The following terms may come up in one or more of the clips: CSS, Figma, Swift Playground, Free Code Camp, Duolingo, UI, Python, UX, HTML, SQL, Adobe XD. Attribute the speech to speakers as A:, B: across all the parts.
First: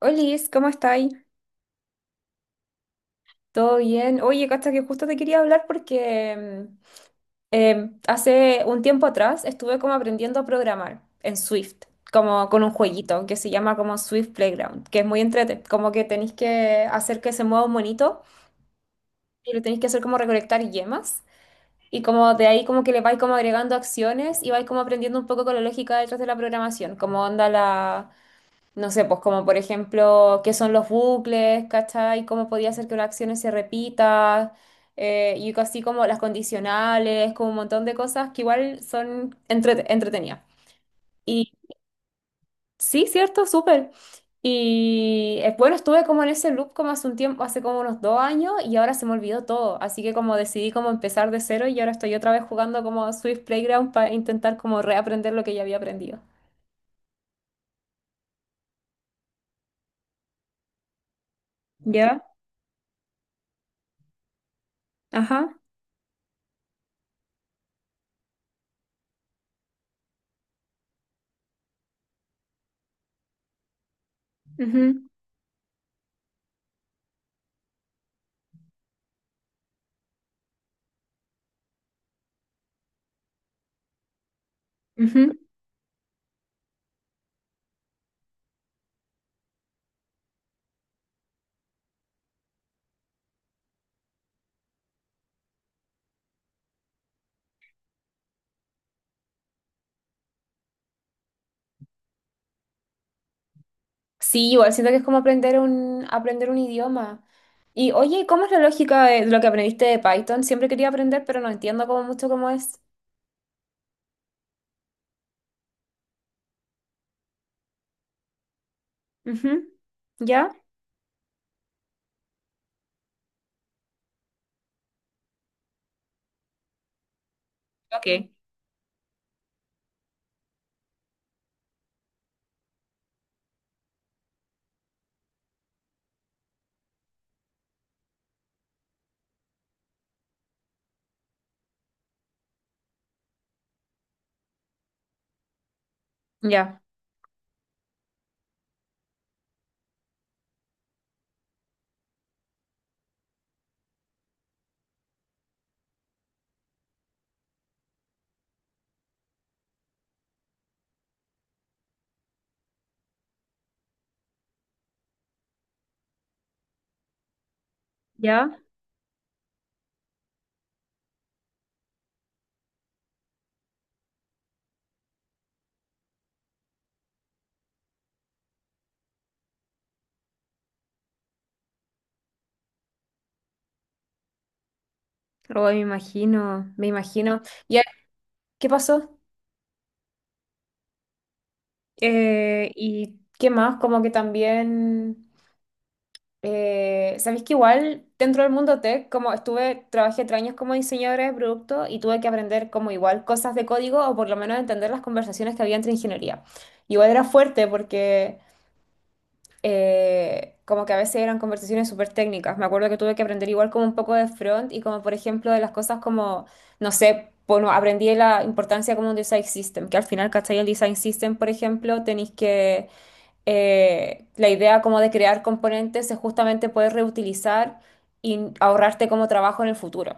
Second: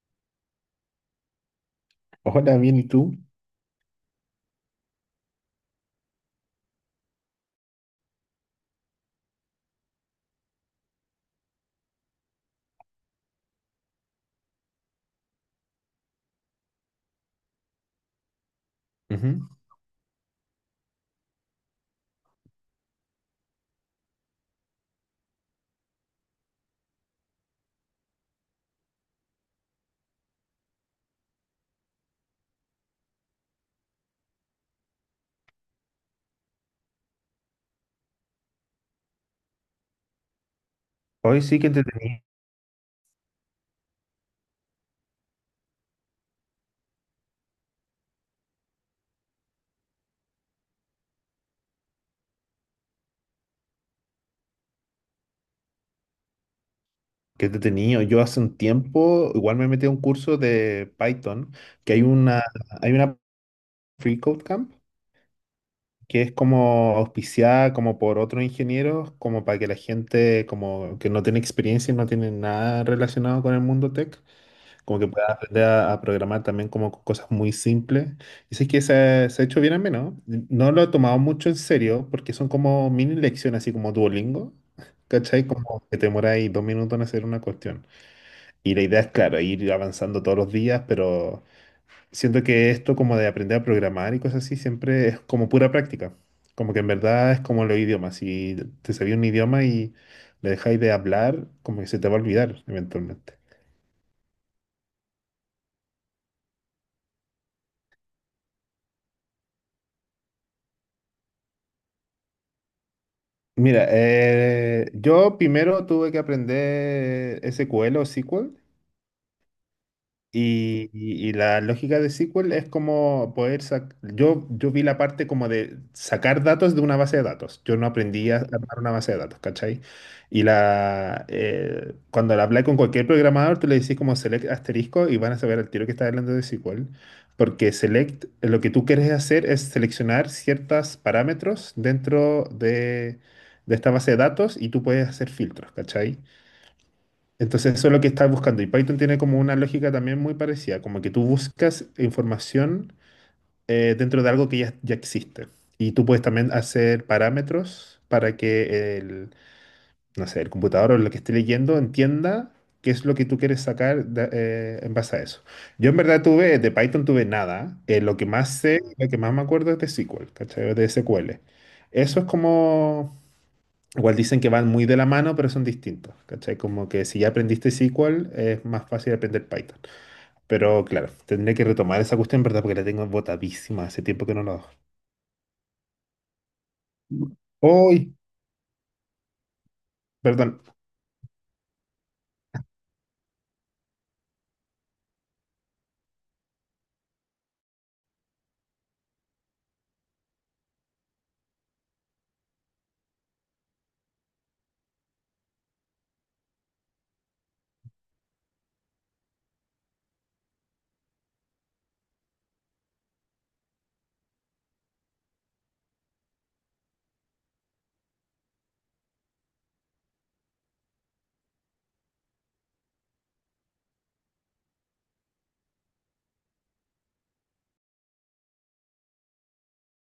A: Olis, ¿cómo estáis?
B: Hola, bien, ¿y tú?
A: ¿Todo bien? Oye, cacha, que justo te quería hablar porque hace un tiempo atrás estuve como aprendiendo a programar en Swift, como con un jueguito que se llama como Swift Playground, que es muy entrete, como que tenéis que hacer que se mueva un monito
B: Ujú.
A: y lo tenéis que hacer como recolectar yemas y como de ahí como que le vais como agregando acciones y vais como aprendiendo un poco con la lógica detrás de la programación, como onda la. No sé, pues como por ejemplo, qué son los bucles, ¿cachai? ¿Cómo podía hacer que una acción se repita? Y así como las condicionales, como un montón de cosas que igual son entretenidas.
B: Hoy
A: Y
B: sí que entretenido,
A: sí, cierto, súper. Y bueno, estuve como en ese loop como hace un tiempo, hace como unos 2 años y ahora se me olvidó todo. Así que como decidí como empezar de cero y ahora estoy otra vez jugando como Swift Playground para intentar como reaprender lo que ya había aprendido.
B: que entretenido. Yo hace un tiempo igual me metí a un curso de Python, que hay
A: ¿Ya?
B: una, hay una Free Code Camp,
A: Ajá.
B: que es como auspiciada como por otros ingenieros, como para que la gente como que no tiene experiencia y no tiene nada relacionado con el mundo tech. Como
A: Ujú,
B: que puedas aprender a programar también como cosas muy simples. Y sé que se ha hecho bien menos. No lo he tomado mucho en serio porque son como mini lecciones, así como Duolingo.
A: ujú.
B: ¿Cachai? Como que te demora ahí dos minutos en hacer una cuestión. Y la idea es, claro, ir avanzando todos los días, pero siento que esto como de aprender a programar y cosas así siempre es como pura práctica. Como que en verdad es como los idiomas. Si te sabía un idioma y le dejáis de hablar, como que se te va a olvidar eventualmente.
A: Sí, igual siento que es como aprender un idioma. Y oye, ¿cómo es la lógica de lo que aprendiste de Python? Siempre quería aprender, pero no entiendo como mucho cómo es.
B: Mira, yo primero tuve que aprender SQL o SQL.
A: Ujú. ¿Ya?
B: Y la lógica de SQL es como poder sacar, yo vi la parte como de sacar datos de una base de datos. Yo no aprendí
A: Ok.
B: a armar una base de datos, ¿cachai? Y la, cuando la hablé con cualquier programador, tú le decís como select asterisco y van a saber al tiro que está hablando de SQL. Porque select, lo que tú quieres hacer es seleccionar ciertos parámetros de esta base de datos, y tú puedes hacer filtros, ¿cachai?
A: Ya.
B: Entonces eso es lo que estás buscando. Y Python tiene como una lógica también muy parecida, como que tú buscas información, dentro de algo que ya existe. Y tú puedes también hacer parámetros para que el, no sé, el computador o lo que esté leyendo entienda qué es lo que tú quieres sacar, en base a eso. Yo en verdad tuve, de Python tuve nada. Lo que
A: ¿Ya?
B: más sé, lo que más me acuerdo es de SQL, ¿cachai? De SQL. Eso es como. Igual dicen que van muy de la mano, pero son distintos, ¿cachai? Como que si ya aprendiste SQL, es más fácil aprender Python. Pero claro, tendré que retomar esa cuestión, ¿verdad? Porque la tengo botadísima, hace tiempo que no la hago.
A: Oh, me imagino, me imagino. ¿Y
B: ¡Uy!
A: qué pasó?
B: Perdón.
A: ¿Y qué más? Como que también. Sabéis que igual dentro del mundo tech, como estuve, trabajé 3 años como diseñadora de producto y tuve que aprender como igual cosas de código o por lo menos entender las conversaciones que había entre ingeniería. Igual era fuerte porque como que a veces eran conversaciones súper técnicas. Me acuerdo que tuve que aprender igual como un poco de front y como por ejemplo de las cosas como, no sé, bueno, aprendí la importancia como un design system, que al final, ¿cachai? El design system, por ejemplo, tenéis que la idea como de crear componentes es justamente poder reutilizar y ahorrarte como trabajo en el futuro.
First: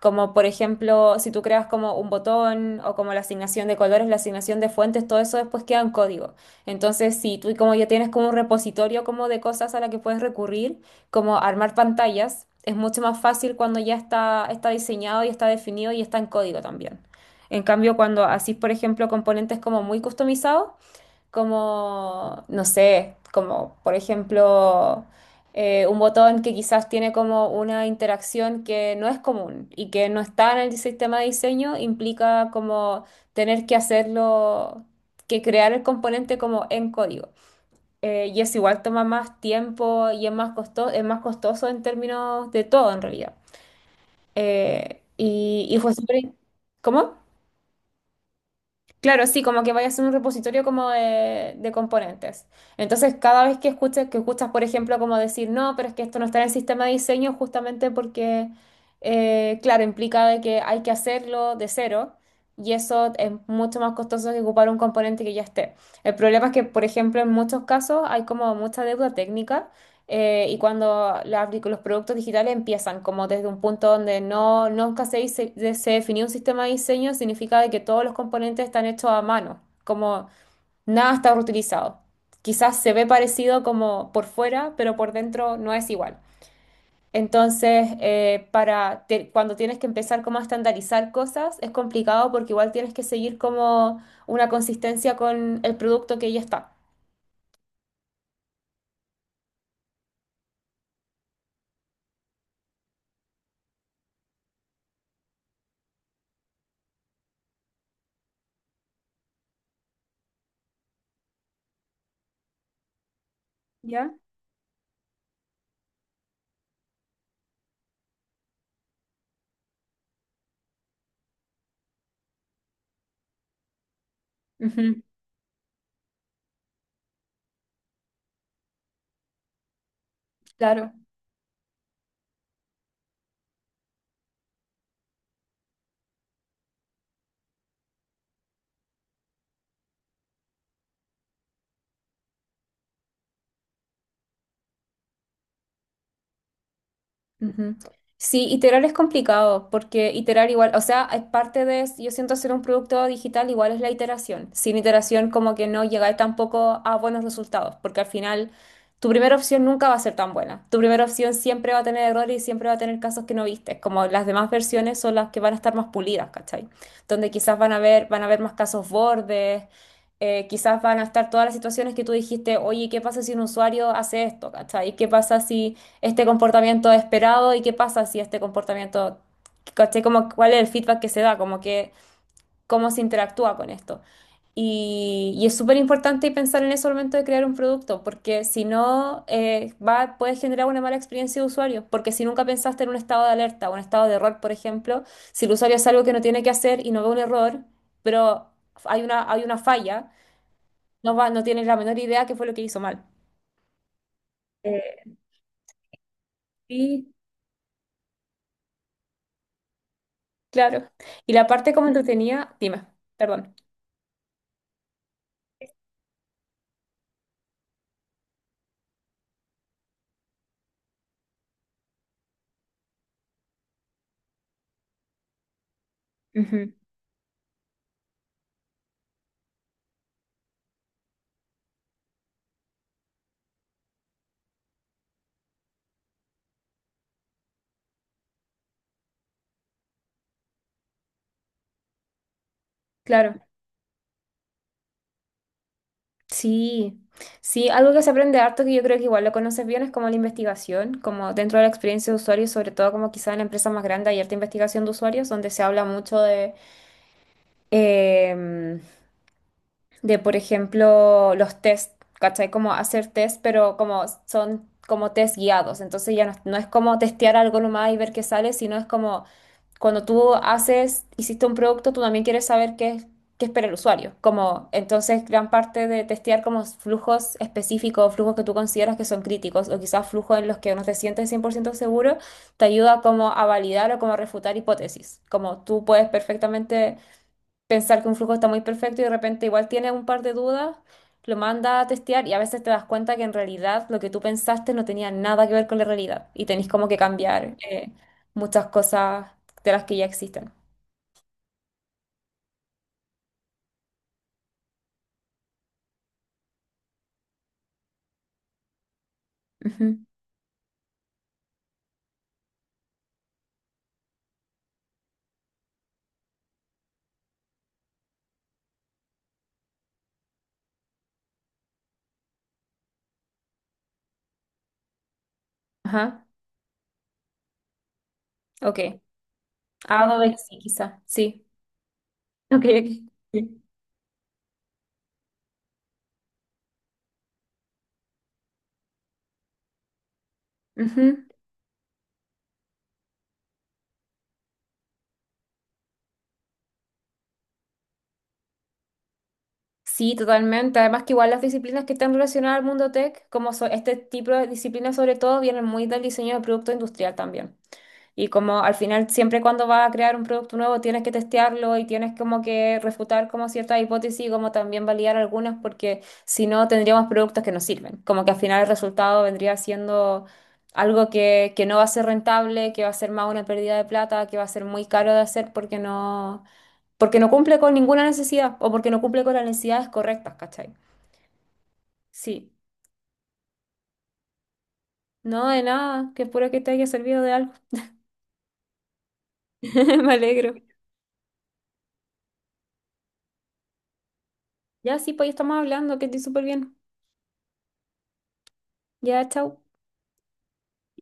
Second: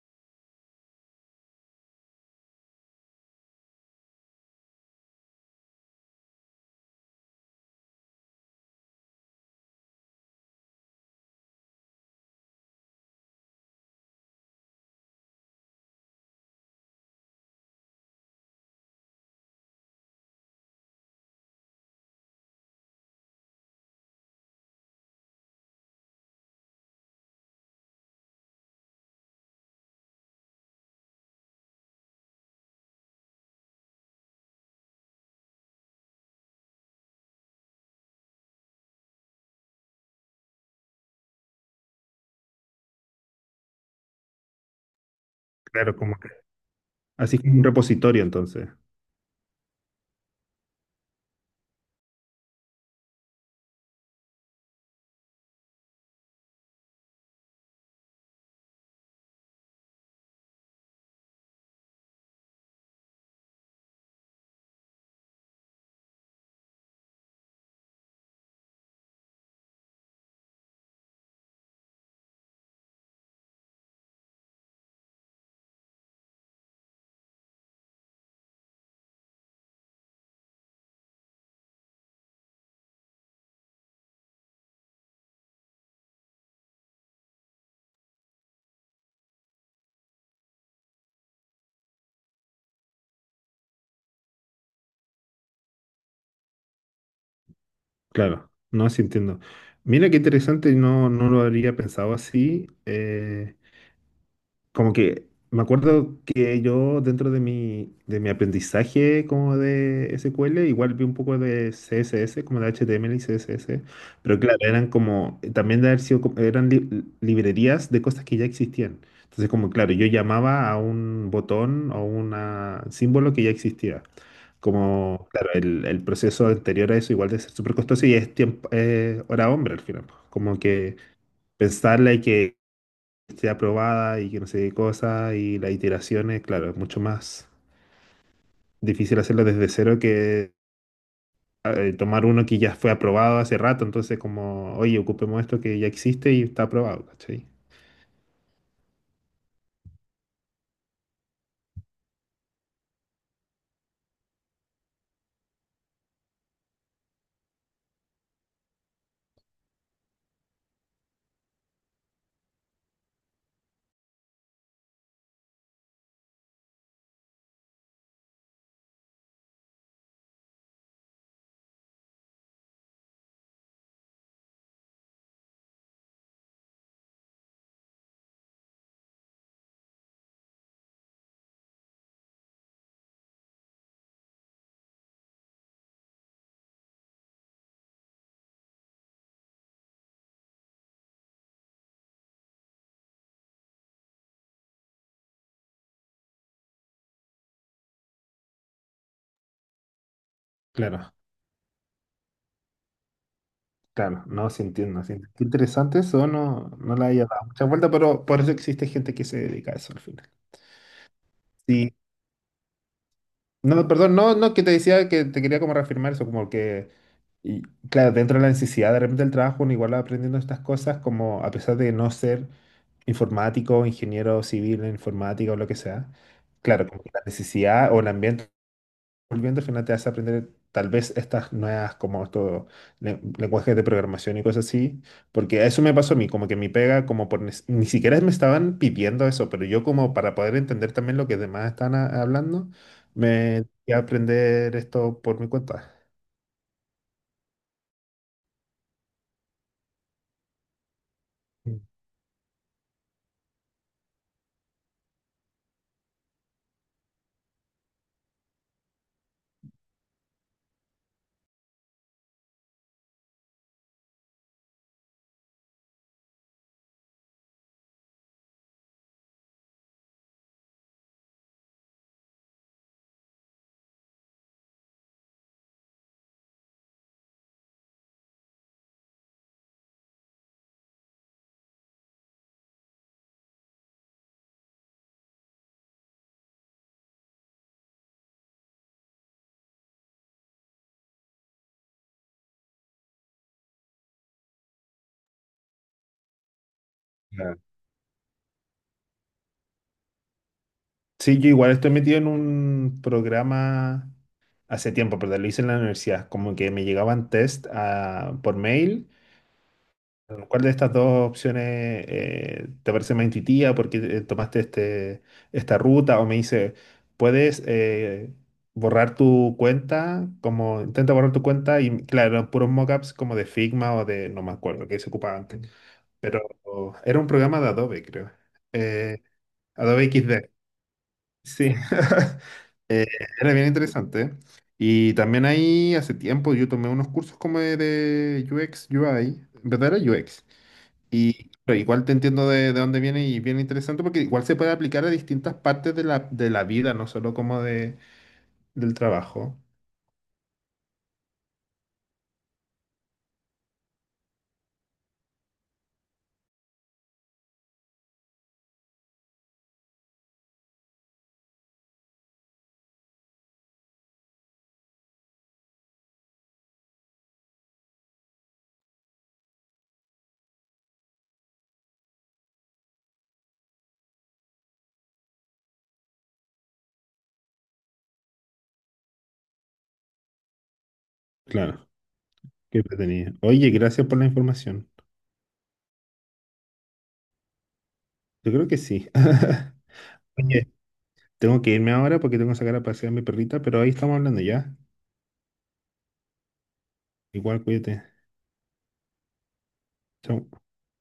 A: Como por ejemplo, si tú creas como un botón o como la asignación de colores, la asignación de fuentes, todo eso después queda en código. Entonces, si tú como ya tienes como un repositorio como de cosas a la que puedes recurrir, como armar pantallas, es mucho más fácil cuando ya está, está diseñado y está definido y está en código también. En cambio, cuando haces, por ejemplo, componentes como muy customizados, como, no sé, como por ejemplo un botón que quizás tiene como una interacción que no es común y que no está en el sistema de diseño, implica como tener que hacerlo, que crear el componente como en código. Y es igual toma más tiempo y es más costoso en términos de todo en realidad. Y fue
B: Claro,
A: súper...
B: como que.
A: ¿Cómo?
B: Así como un repositorio, entonces.
A: Claro, sí, como que vaya a ser un repositorio como de componentes. Entonces, cada vez que escuchas, por ejemplo, como decir, no, pero es que esto no está en el sistema de diseño, justamente porque, claro, implica de que hay que hacerlo de cero y eso es mucho más costoso que ocupar un componente que ya esté. El problema es que, por ejemplo, en muchos casos hay como mucha deuda técnica y cuando la los productos digitales empiezan como desde un punto donde no, nunca se definió un sistema de diseño, significa de que todos los componentes están hechos a mano, como nada está reutilizado. Quizás se ve parecido como por fuera, pero por dentro no es igual. Entonces, para cuando tienes que empezar como a estandarizar cosas, es complicado porque igual tienes que seguir como una consistencia con el producto que ya está.
B: Claro, no, sí entiendo. Mira qué interesante, no, no lo habría pensado así. Como que me acuerdo que yo dentro de mi aprendizaje como de SQL, igual vi un poco de CSS, como de HTML y CSS,
A: ¿Ya?
B: pero claro, eran como, también de haber sido, eran librerías de cosas que ya existían. Entonces, como claro, yo llamaba a un botón o un símbolo que ya existía.
A: Ujú.
B: Como, claro, el proceso anterior a eso igual de ser súper costoso y es tiempo, hora hombre al final, pues. Como
A: Claro.
B: que pensarla y que esté aprobada y que no sé qué cosa, y las iteraciones, claro, es mucho más difícil hacerlo desde cero que tomar uno que ya fue aprobado hace rato. Entonces como, oye, ocupemos esto que ya existe y está aprobado, ¿cachai?
A: Ujú. Sí, iterar es complicado porque iterar igual, o sea, es parte de, yo siento hacer un producto digital igual es la iteración. Sin iteración como que no llegáis tampoco a buenos resultados porque al final tu primera opción nunca va a ser tan buena. Tu primera opción siempre va a tener errores y siempre va a tener casos que no viste, como las demás versiones son las que van a estar más pulidas, ¿cachai? Donde quizás van a ver, van a haber más casos bordes, quizás van a estar todas las situaciones que tú dijiste, oye, ¿qué pasa si un usuario hace esto, ¿cachai? ¿Qué pasa si este comportamiento esperado y qué pasa si este comportamiento, ¿cachai? Como cuál es el feedback que se da, como que cómo se interactúa con esto. Y es súper importante pensar en eso al momento de crear un producto, porque si no, puedes generar una mala experiencia de usuario, porque si nunca pensaste en un estado de alerta, o un estado de error, por ejemplo, si el usuario hace algo que no tiene que hacer y no ve un error, pero hay una falla, no
B: Claro,
A: va, no tienes la menor idea qué fue lo que hizo mal.
B: claro, no, sí entiendo, sí
A: Eh,
B: entiendo. Qué interesante eso, no, no le
A: sí.
B: haya dado mucha vuelta, pero por eso existe gente que se dedica a eso al final.
A: Claro. Y la parte como
B: Sí.
A: entretenida, dime, perdón.
B: No, perdón, no, no, que te decía que te quería como reafirmar eso, como que. Y claro, dentro de la necesidad de repente del trabajo, uno igual va aprendiendo estas cosas, como a pesar de no ser informático, ingeniero civil en informática o lo que sea,
A: Ujú.
B: claro, como que la necesidad o el ambiente volviendo al final te hace aprender tal vez estas nuevas, como estos lenguajes de programación y cosas así, porque eso me pasó a mí, como que mi pega, como ni siquiera me estaban pidiendo eso, pero yo como para poder entender también lo que demás están hablando,
A: Claro.
B: me fui a aprender esto por mi cuenta.
A: Sí, sí, algo que se aprende harto que yo creo que igual lo conoces bien es como la investigación, como dentro de la experiencia de usuario, sobre todo como quizá en la empresa más grande hay harta investigación de usuarios, donde se habla mucho de, em, de por ejemplo, los test, ¿cachai? Como hacer test, pero como son como test guiados, entonces ya no, no es como testear algo nomás y ver qué sale, sino es como cuando tú haces, hiciste un producto, tú también quieres saber qué, qué espera el usuario. Como, entonces, gran parte de testear como flujos específicos, flujos que tú consideras que son críticos, o quizás flujos en los que no te sientes 100% seguro, te ayuda como a validar o como a refutar hipótesis. Como tú puedes perfectamente pensar que un flujo está muy perfecto y de repente igual tienes un par de dudas, lo manda a testear y a veces te das cuenta que en realidad lo que tú pensaste no tenía nada que ver con la realidad y tenés como que cambiar
B: Mm.
A: muchas cosas de las que ya existen.
B: Sí, yo igual estoy metido en un programa hace tiempo, pero lo hice en la universidad. Como que me llegaban test por mail.
A: Ujú.
B: ¿Cuál de estas dos opciones, te parece más intuitiva? Porque tomaste este, ¿esta ruta? O me dice, ¿puedes borrar tu cuenta? Como intenta borrar tu cuenta, y claro, puros mockups como de Figma o de, no me acuerdo, que se ocupaba antes.
A: Ajá,
B: Era un programa de Adobe, creo.
A: ok.
B: Eh, Adobe
A: Algo de
B: XD.
A: sí, quizá. Sí.
B: Sí.
A: Ok,
B: Eh,
A: ok.
B: Era
A: Sí.
B: bien interesante, ¿eh? Y también ahí hace tiempo yo tomé unos cursos como de UX, UI, en verdad era UX.
A: Ujú.
B: Y pero igual te entiendo de dónde viene, y bien interesante porque igual se puede aplicar a distintas partes de la vida, no solo como de, del trabajo.
A: Sí, totalmente. Además que igual las disciplinas que están relacionadas al mundo tech, como este tipo de disciplinas sobre todo, vienen muy del diseño de producto industrial también. Y como al final, siempre cuando vas a crear un producto nuevo, tienes que testearlo y tienes como que refutar como ciertas hipótesis y como también validar algunas, porque si no, tendríamos productos que no sirven. Como que al final el resultado vendría siendo algo que no va a ser rentable, que va a ser más una pérdida de plata, que va a ser muy caro de hacer porque no cumple con ninguna necesidad o porque no cumple con las necesidades correctas, ¿cachai?
B: Claro,
A: Sí.
B: qué tenía. Oye, gracias por la información.
A: No, de nada, que puro que te haya servido de algo.
B: Yo creo que sí.
A: Me alegro.
B: Oye, tengo que irme ahora porque tengo que sacar a pasear a mi perrita, pero ahí estamos hablando ya.
A: Ya sí, pues ya estamos hablando, que estoy súper bien.
B: Igual, cuídate.
A: Ya, chao.
B: Chao.